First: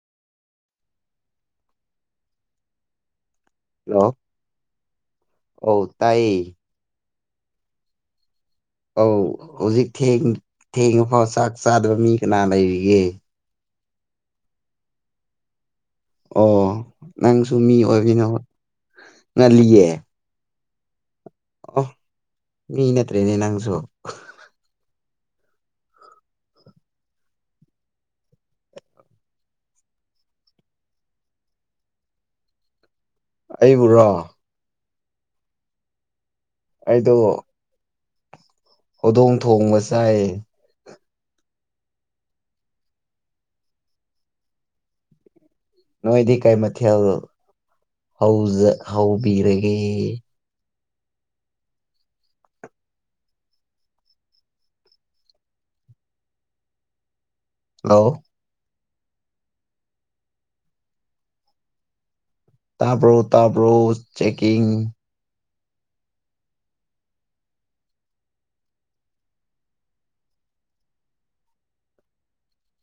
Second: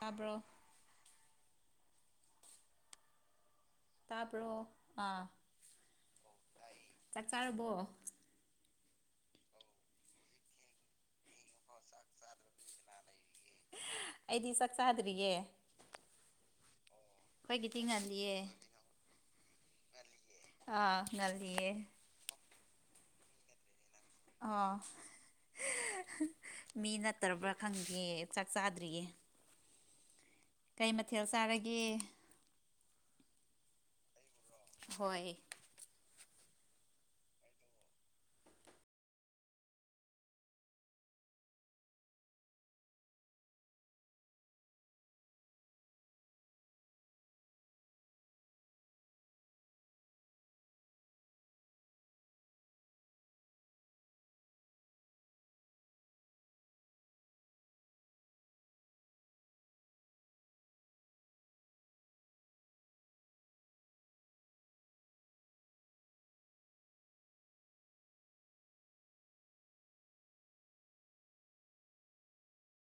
ꯇꯥꯕ꯭ꯔꯣ ꯍꯜꯂꯣ ꯇꯥꯄ꯭ꯔꯣ ꯑ ꯑꯧ ꯇꯥꯏꯌꯦ ꯆꯥꯛ ꯆꯥꯔꯕꯣ ꯑꯧ ꯍꯧꯖꯤꯛ ꯊꯦꯡ ꯊꯦꯡꯉ ꯐꯥꯎ ꯆꯥꯛ ꯆꯥꯗꯕ ꯃꯤ ꯀꯅꯥ ꯂꯩꯔꯤꯒꯦ ꯑꯩꯗꯤ ꯆꯥꯛ ꯆꯥꯗ꯭ꯔꯤꯌꯦ ꯑꯣ ꯅꯪꯁꯨ ꯃꯤ ꯑꯩꯈꯣꯏꯒꯤꯗꯤ ꯑꯣꯏꯕꯤꯅꯣ ꯉꯜꯂꯤꯌꯦ ꯉꯜꯂꯤꯌꯦ ꯑꯥ ꯉꯜꯂꯤꯑꯦ ꯑꯣ ꯃꯤ ꯅꯠꯇꯦꯅꯦ ꯅꯪꯁꯨ ꯑ ꯃꯤ ꯅꯠꯇ꯭ꯔꯕ꯭ꯔꯥ ꯈꯪꯗꯦ ꯆꯥꯛ ꯆꯥꯗ꯭ꯔꯤꯌꯦ ꯀꯩ ꯃꯊꯦꯜ ꯆꯥꯔꯒꯦ ꯑꯩꯕꯨ ꯔꯣ ꯍꯣꯏ ꯑꯩꯗꯣ ꯍꯧꯗꯣꯡ ꯊꯣꯡꯕ ꯆꯥꯏ ꯅꯣꯏꯗꯤ ꯀꯩ ꯃꯊꯦꯜꯖ ꯍꯧꯖ ꯍꯧꯕꯤꯔꯒꯦ ꯍꯂꯣ ꯇꯥꯕꯔꯣ ꯇꯥꯕꯣ ꯆꯦꯛꯀꯤꯡ